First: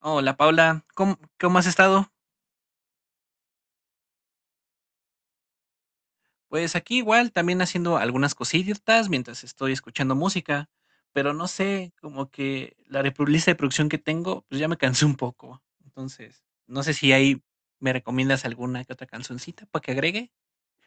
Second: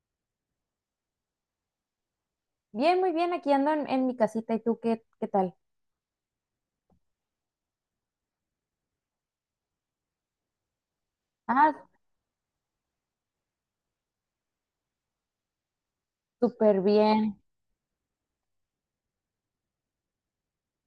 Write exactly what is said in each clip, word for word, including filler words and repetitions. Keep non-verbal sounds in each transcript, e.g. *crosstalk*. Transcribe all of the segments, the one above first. Hola Paula, ¿cómo, cómo has estado? Bien, muy bien, aquí ando en, en mi casita. ¿Y tú qué, qué tal? Pues aquí igual, también haciendo algunas cositas mientras estoy escuchando música, pero no Ah, sé, como que la repro- lista de producción que tengo, pues ya me cansé un poco. Entonces, súper no sé si bien. ahí me recomiendas alguna que otra cancioncita para que agregue.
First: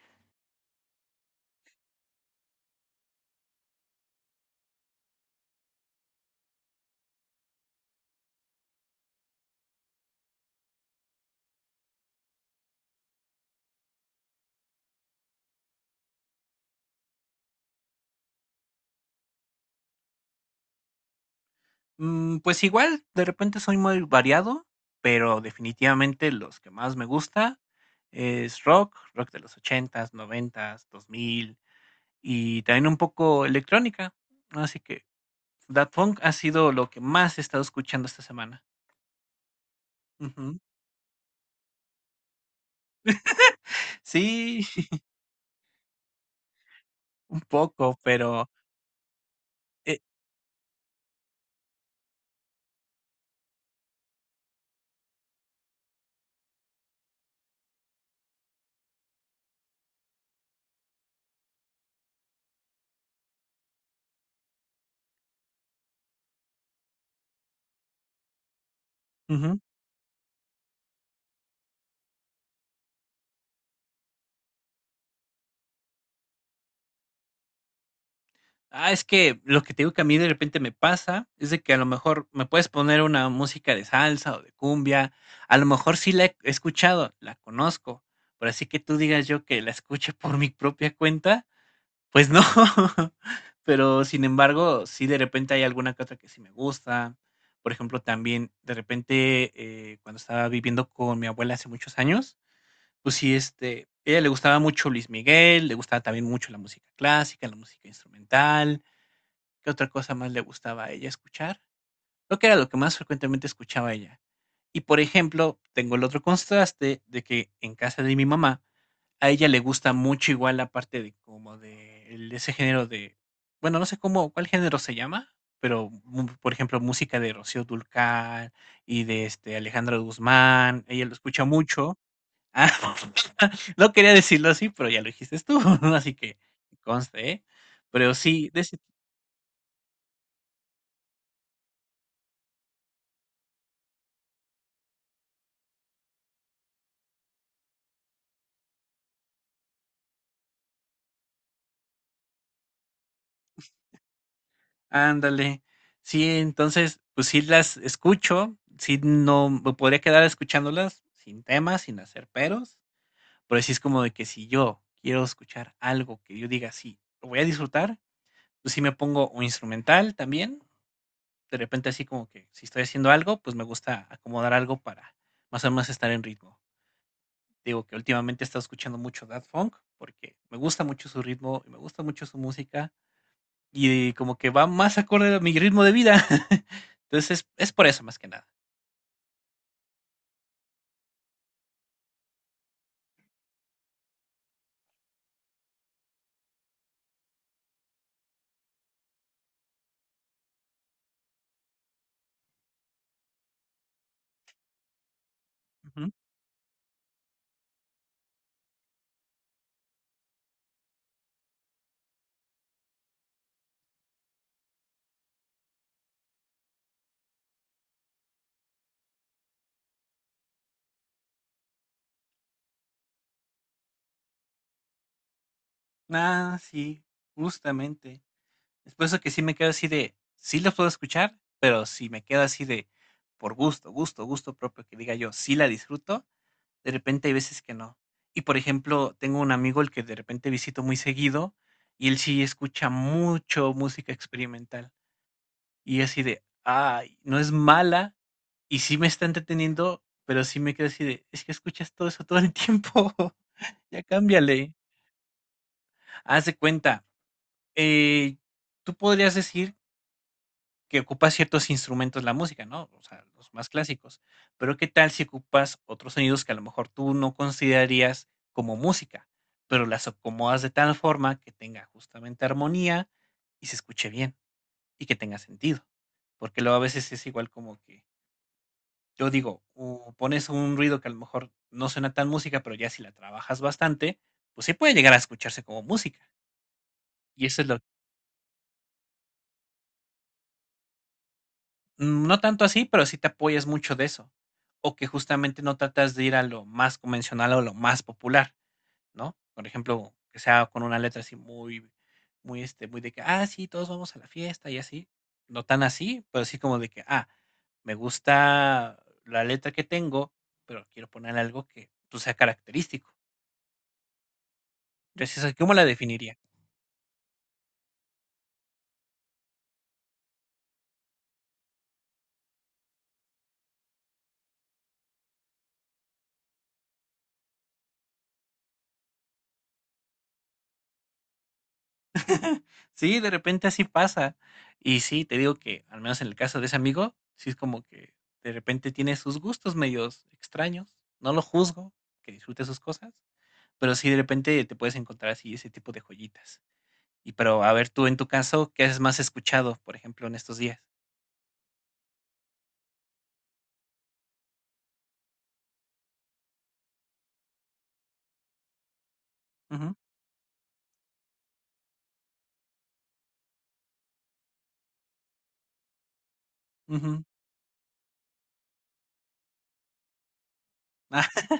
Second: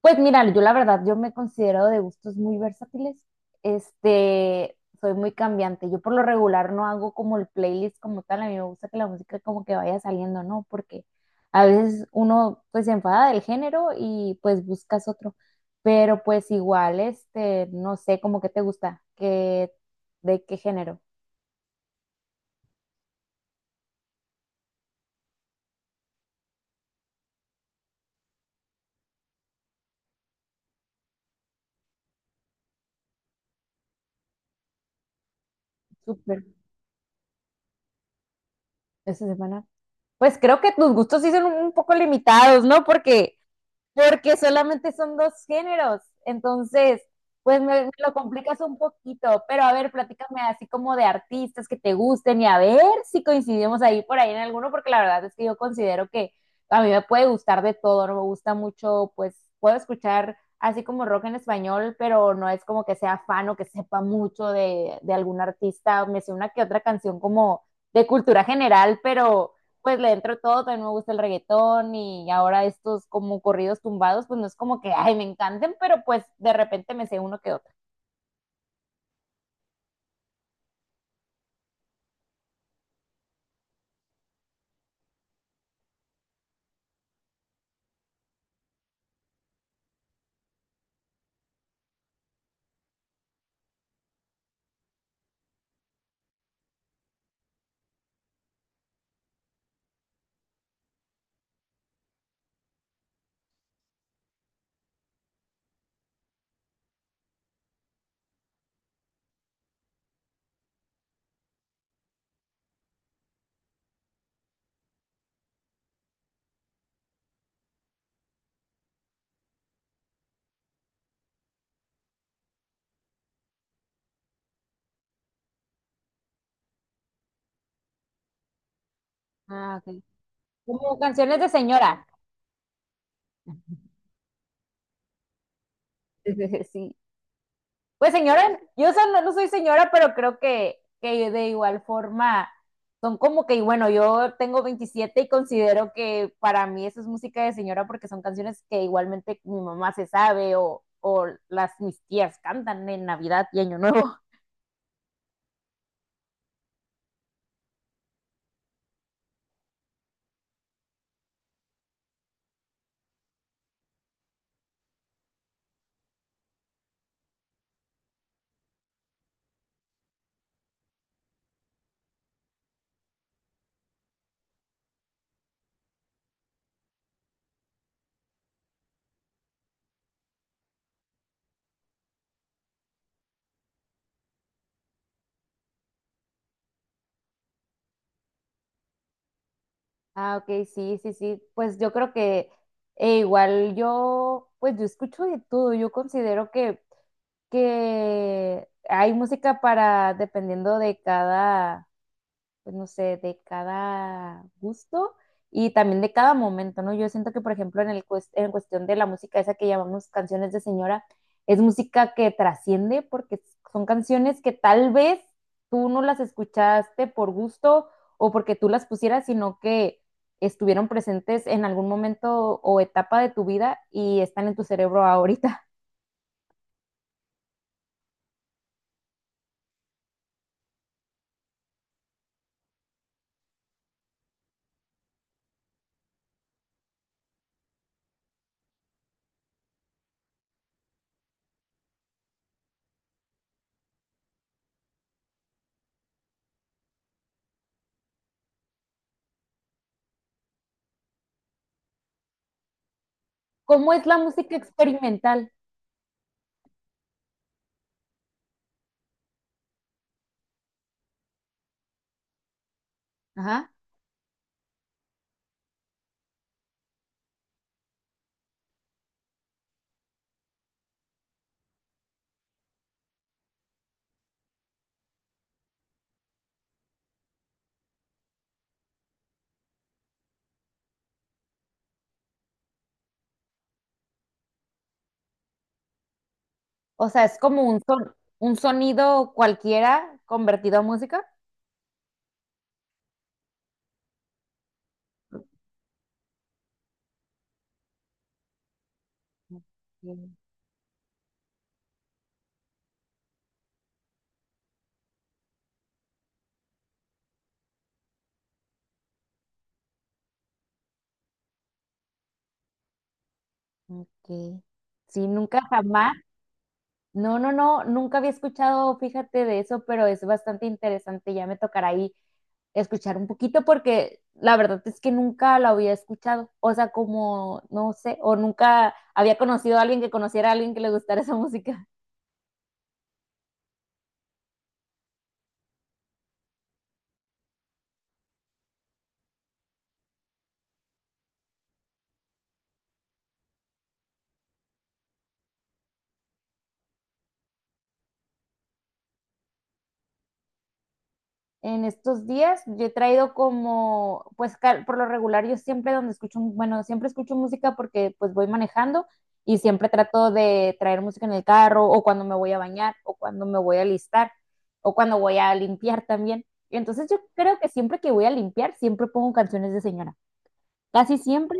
Pues mira, yo la verdad, yo me considero de gustos muy versátiles. Este, soy muy cambiante. Yo por lo regular no hago como el playlist como tal. A mí me gusta que la música como que vaya saliendo, ¿no? Porque a veces uno pues se enfada del género y pues buscas otro. Pero pues igual, este, no sé, como que te gusta, que, de qué género. Mm, pues igual, de repente soy muy variado, pero definitivamente los que más me gusta es rock, rock de los ochentas, noventas, dos mil y también un poco electrónica. Así que Daft Punk ha Súper. sido lo que más he estado escuchando esta semana. Esa semana. Pues Ujú. creo que tus gustos sí son un poco limitados, ¿no? Porque, porque Sí, solamente *laughs* son dos géneros. Entonces, un pues me, me poco, lo pero, complicas un poquito. Pero a ver, eh, platícame así como de artistas que te gusten y a ver si coincidimos ahí por ahí en alguno, porque la verdad es que yo considero que a mí me puede gustar de todo, no me gusta mucho, pues puedo escuchar así como rock en español, pero no es como que sea fan o que sepa mucho de, de algún artista. Me sé una que otra canción como de cultura general, pero ujú. pues le entro todo, también me gusta el reggaetón y ahora estos como corridos tumbados, pues no es como que, ay, me encanten, pero pues de repente me sé uno que otro. Ah, es que lo que te digo que a mí de repente me pasa es de que a lo mejor me puedes poner una música de salsa o de cumbia, a lo mejor sí la he escuchado, la conozco, pero así que tú digas yo que la escuche *laughs* por mi propia cuenta, pues no, *laughs* pero sin embargo, sí de repente hay alguna que otra que sí me gusta. Por ejemplo, también de repente, eh, cuando estaba viviendo con mi abuela hace muchos años, pues sí, este, ella le gustaba mucho Luis Miguel, le gustaba también mucho la música clásica, la música instrumental. ¿Qué otra cosa más le gustaba a ella escuchar? Lo que era lo que más frecuentemente escuchaba ella. Y por ejemplo, tengo el otro contraste de que en casa de mi mamá, a ella le gusta mucho igual la parte de como de el ese género de bueno, no sé cómo cuál género se llama, pero, mm, por ejemplo, música de Rocío Dúrcal y de, este, Ah, Alejandro ok. Guzmán, Como ella lo canciones escucha de mucho. señora. Ah, *laughs* no *laughs* quería decirlo así, pero ya lo dijiste tú, *laughs* así que Sí. conste, ¿eh? Pues Pero sí, señora, de ese yo o sea, no, no soy señora, pero creo que, que de igual forma son como que, y bueno, yo tengo veintisiete y considero que para mí eso es música de señora porque son canciones que igualmente mi mamá se sabe o, o las mis tías cantan en Navidad y Año Nuevo. ándale. Sí, entonces, pues sí las escucho, sí no me podría quedar escuchándolas sin temas sin hacer peros. Pero sí es como de que si yo quiero escuchar algo que yo diga, sí, lo voy a disfrutar, pues sí me pongo un instrumental también. De repente así como que si estoy haciendo algo, pues me gusta acomodar algo para más o menos estar en ritmo. Digo que últimamente he estado escuchando mucho Daft Funk porque me gusta mucho su ritmo y me gusta mucho su música y como que va más acorde a mi ritmo de vida. *laughs* Entonces es, por eso más que nada. Ah, ok, sí, sí, sí. Pues yo creo que eh, igual yo, pues yo escucho de todo. Yo considero que, que hay música para, dependiendo de cada pues no sé, de cada gusto y también Ujú. de cada momento, ¿no? Yo siento que, por ejemplo, en, el cues- en cuestión de la música esa que llamamos canciones de señora, es música que trasciende porque son canciones que tal vez tú no las escuchaste por gusto o porque tú las pusieras, sino que estuvieron presentes en algún momento o etapa de tu vida y están en tu cerebro ahorita. Ah, sí, justamente. Es por eso que sí me quedo así de, sí los puedo escuchar, pero si me quedo así de, por gusto, gusto, gusto propio, que diga yo, sí la disfruto, de repente hay veces que no. Y por ejemplo, tengo un amigo el que de repente visito muy seguido y él sí escucha mucho música experimental. Y así de, ay, no es mala y sí me está entreteniendo, pero sí me quedo así de, es que escuchas todo eso todo el tiempo, *laughs* ¿Cómo ya es la música cámbiale. experimental? Haz de cuenta, eh, tú podrías decir que ocupa ciertos instrumentos la música, ¿no? O sea, los más Ajá. clásicos. Pero ¿qué tal si ocupas otros sonidos que a lo mejor tú no considerarías como música, pero las acomodas de tal forma que tenga justamente armonía y se escuche bien y que tenga sentido? Porque luego a veces es igual como que yo digo, uh, pones un ruido que a lo mejor no suena tan música, pero ya si la trabajas bastante, pues sí puede llegar a escucharse como música. O sea, es Y eso como es lo un son- un sonido cualquiera convertido a música. mm, no tanto así, pero sí te apoyas mucho de eso. O que justamente no tratas de ir a lo más convencional o lo más popular, ¿no? Por ejemplo, Mm, que sea con una letra así muy, muy, este, muy de que, ah, sí, todos vamos a la fiesta y así. No tan así, pero sí como de que, ah, me gusta la letra que tengo, pero quiero poner algo que pues, sea característico. Ok. Sí, Gracias a nunca ¿cómo la jamás. definiría? No, no, no, nunca había escuchado, fíjate de eso, pero es bastante interesante. Ya me tocará ahí escuchar un poquito porque la verdad es que nunca lo había escuchado. O sea, como, no sé, o nunca había conocido a alguien que conociera a alguien que le gustara esa música. Sí, de repente así pasa. Y sí, te digo que, al menos en el caso de ese amigo, sí es como que de repente tiene sus gustos medios extraños. No lo juzgo, que disfrute sus cosas, pero sí de repente te puedes encontrar así ese tipo de joyitas. Y pero a ver, tú en tu caso, ¿qué haces más escuchado, por ejemplo, en estos días? En estos días yo he traído como, pues por lo regular yo siempre donde escucho, bueno, siempre escucho música porque pues voy manejando y siempre Ujú, trato de traer música en el carro o cuando me voy a bañar o cuando me voy a alistar o cuando voy a limpiar también. Entonces yo ujú. creo que siempre que voy a limpiar siempre pongo canciones de señora. Casi Ah, *laughs* siempre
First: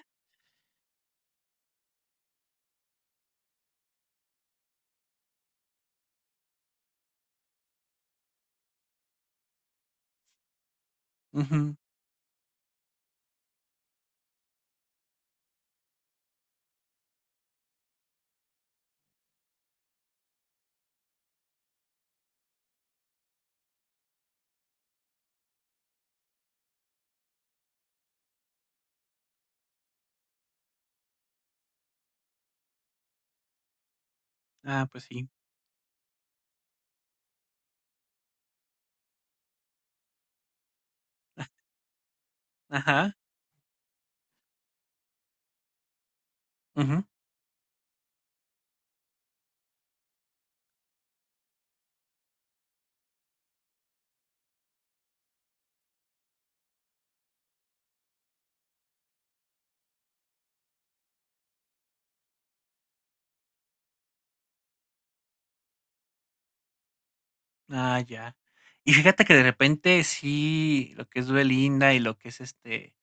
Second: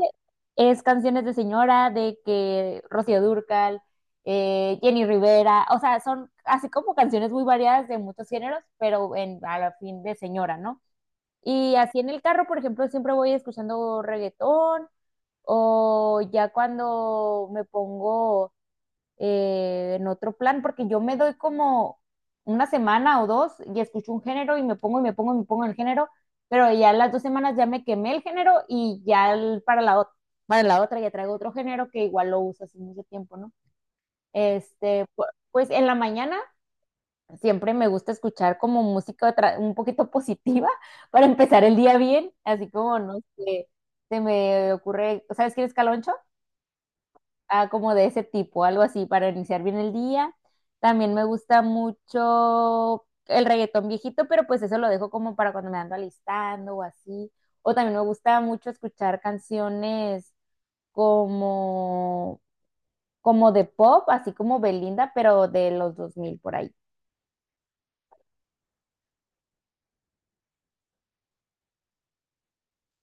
es canciones de señora, de que Rocío Dúrcal, eh, Jenny Rivera, o sea, son así como canciones muy variadas de muchos géneros, pero en, a la fin de señora, ¿no? ujú. Y así en el carro, por ejemplo, siempre voy escuchando reggaetón o ya cuando me pongo eh, en otro plan, porque yo me doy como una semana o dos y escucho un género y me pongo y me pongo y me pongo en el género, pero ya las dos semanas ya me quemé el género y ya el- para la, otra para la otra ya traigo otro género que igual lo uso hace mucho tiempo, ¿no? Ah, pues Este, pu- sí. pues en la mañana siempre me gusta escuchar como música tra- un poquito positiva *laughs* para empezar el día bien, así como, Ajá. no sé, se me ocurre, ¿sabes quién es Caloncho? Ujú. Ah, como de ese tipo, algo así, para iniciar bien el día. También me gusta mucho el reggaetón viejito, pero pues eso lo dejo como para cuando me ando alistando o así. O también me gusta mucho escuchar canciones como, como de pop, así como Belinda, pero de los dos mil por ahí. Ah, ya. Y fíjate que de repente sí, lo que es Belinda y lo que es, este,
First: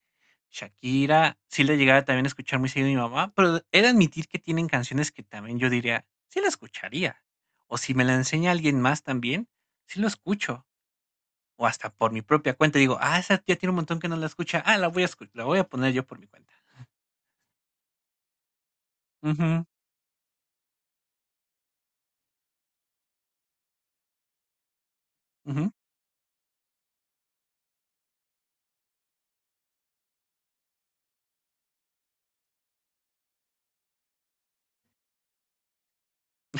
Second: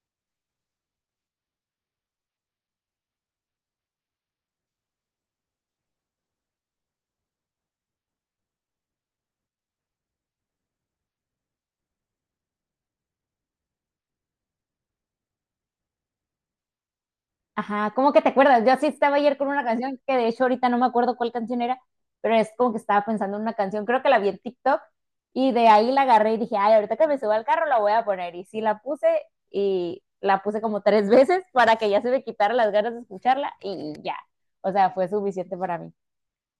Shakira, sí le llegaba también a escuchar muy seguido a mi mamá, pero he de admitir que tienen canciones que también yo diría, sí la escucharía, o si me la enseña alguien más también, sí lo escucho, o hasta por mi propia cuenta digo: "Ah, esa tía tiene un montón que no la escucha, ah, la voy a escu la voy a poner yo por mi cuenta". Ajá, ¿cómo que te acuerdas? Yo así estaba ayer con una Ujú, canción que de hecho ahorita no me acuerdo cuál canción era, pero es como que estaba pensando en una canción, creo que la vi en TikTok y de ujú. ahí la agarré y dije, ay, ahorita que me suba al carro la voy a poner. Y sí la puse y la puse como tres *laughs* veces para que ya se me quitaran las ganas de escucharla y ya, o sea, fue suficiente para mí.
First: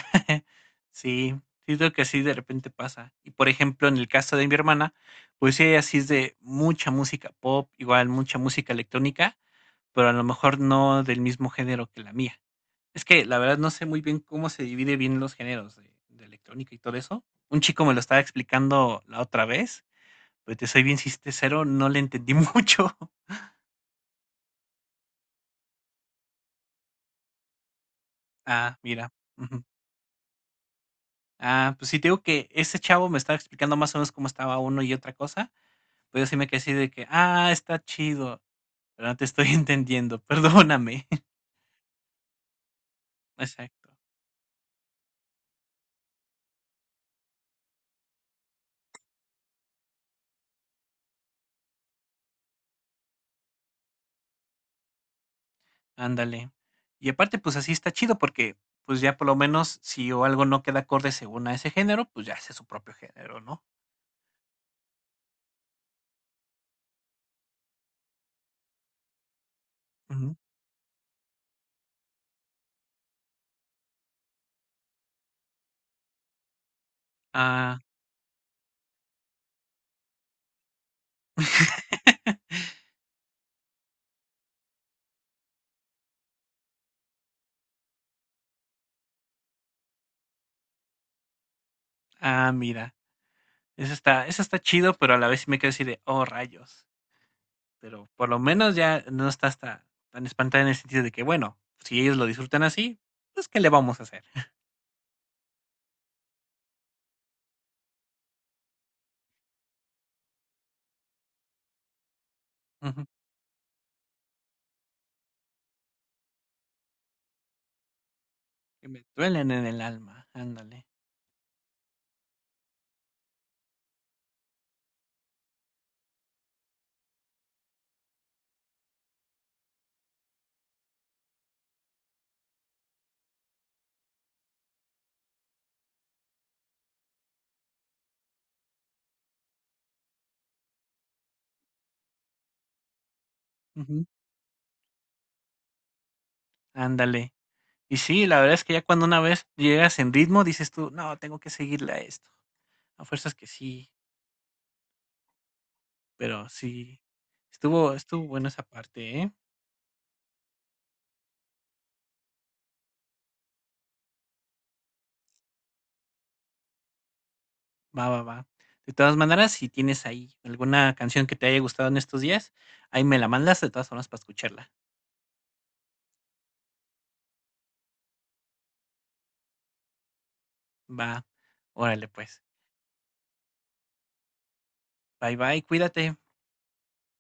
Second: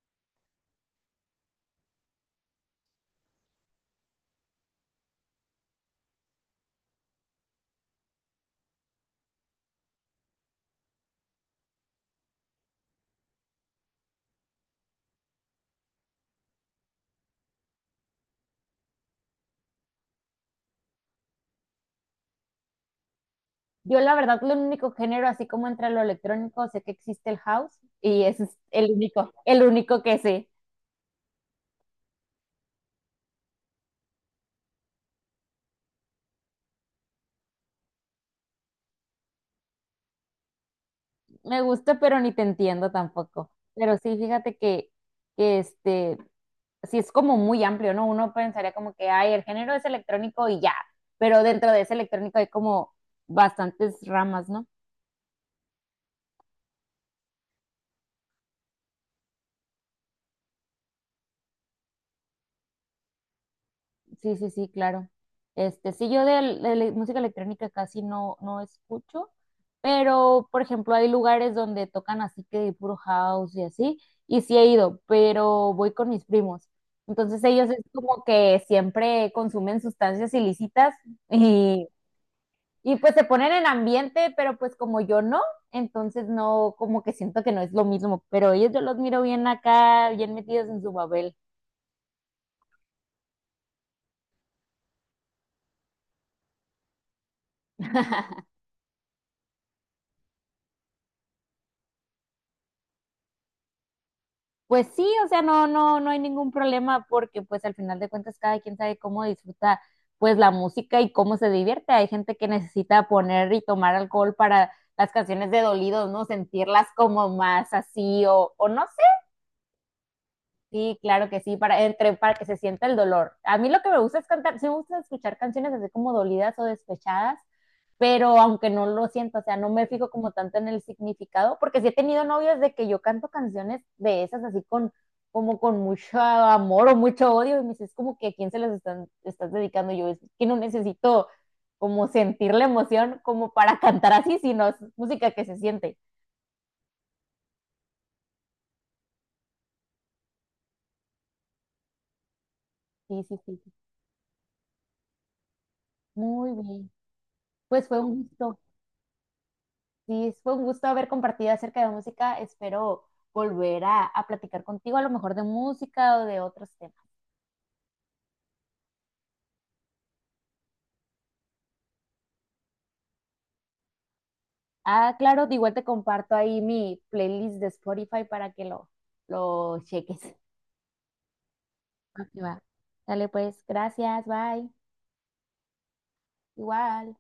*laughs* Sí, siento que así de repente pasa. Y por ejemplo, en el caso de mi hermana, pues sí, ella sí es de mucha música pop, igual mucha música electrónica, pero a lo mejor no del mismo género que la mía. Es que la verdad no sé muy bien cómo se divide bien los géneros de, de electrónica y todo eso. Un chico me lo estaba explicando la otra vez, pero te soy bien sincero, no le entendí *laughs* mucho. Yo la verdad, lo único género, así como entre lo electrónico, sé que existe el house y ese es Ah, el mira. único, Ujú. el único que sé. Ah, pues sí, te digo que ese chavo me estaba explicando más o menos cómo estaba uno y otra cosa. Pero sí me quedé así de que, ah, está chido, pero no te estoy *laughs* entendiendo, perdóname. *laughs* Me gusta, pero ni te entiendo tampoco. Exacto, Pero sí, fíjate que, que este, sí es como muy amplio, ¿no? Uno pensaría como que, ay, el género es electrónico y ya, pero dentro de ese electrónico hay como bastantes ramas, ¿no? ándale. Y aparte, pues así está chido porque, pues ya por lo menos si o algo no queda acorde según a ese género, pues ya hace su propio género, ¿no? Sí, sí, sí, claro. Este, sí, yo de, de le- música electrónica casi no, no escucho, Ujú. pero por ejemplo hay lugares donde tocan así que puro house y así, y sí he ido, pero voy con mis primos. Entonces ellos Ah, es como que siempre consumen sustancias ilícitas y, y pues se ponen en ambiente, pero pues como yo no, entonces no, como que siento que no es lo mismo, pero ellos yo los miro bien acá, bien metidos en su babel. ah, mira, eso está, eso está chido, pero a la vez sí me quedo así de, oh, rayos. Pero por lo menos ya no está hasta tan espantada en el sentido de que, bueno, si ellos lo disfrutan así, pues ¿qué le vamos a hacer? *laughs* Pues sí, o sea, no, no, no hay ningún problema porque pues al final de cuentas cada quien sabe cómo disfruta pues la música y cómo se divierte. Hay gente que Ujú. necesita poner y tomar alcohol para las canciones de dolidos, ¿no? Sentirlas como más así o, o no Que sé. me duelen en el alma, ándale. Sí, claro que sí, para, entre, para que se sienta el dolor. A mí lo que me gusta es cantar, sí me gusta escuchar canciones así como dolidas o despechadas, pero aunque no lo siento, o sea, no me fijo como tanto en el significado, porque sí he tenido novias de que yo canto canciones de esas así con, como con mucho amor o mucho odio, y me dices como que a quién se las están, estás dedicando yo, es que no necesito como sentir la emoción como para Ujú. cantar así, sino es música que se siente. Ándale. Y sí, la verdad es que ya cuando una vez llegas en ritmo, dices tú: "No, tengo que seguirle a esto". A Sí, fuerzas sí, que sí, sí, sí, pero muy bien. sí, Pues estuvo fue un estuvo bueno gusto. esa parte, ¿eh? Sí, fue un gusto haber compartido acerca de música. Espero volver a, a platicar contigo, a lo mejor de música o de otros temas. Va, va, va. De todas maneras, si tienes ahí alguna canción que te haya gustado en estos días, ahí me la mandas de todas formas para escucharla. Ah, claro, de igual te comparto ahí mi playlist de Spotify para que lo, lo cheques. Va. Órale, Ok, pues. va. Dale pues, gracias, bye. Bye, bye, cuídate. Igual.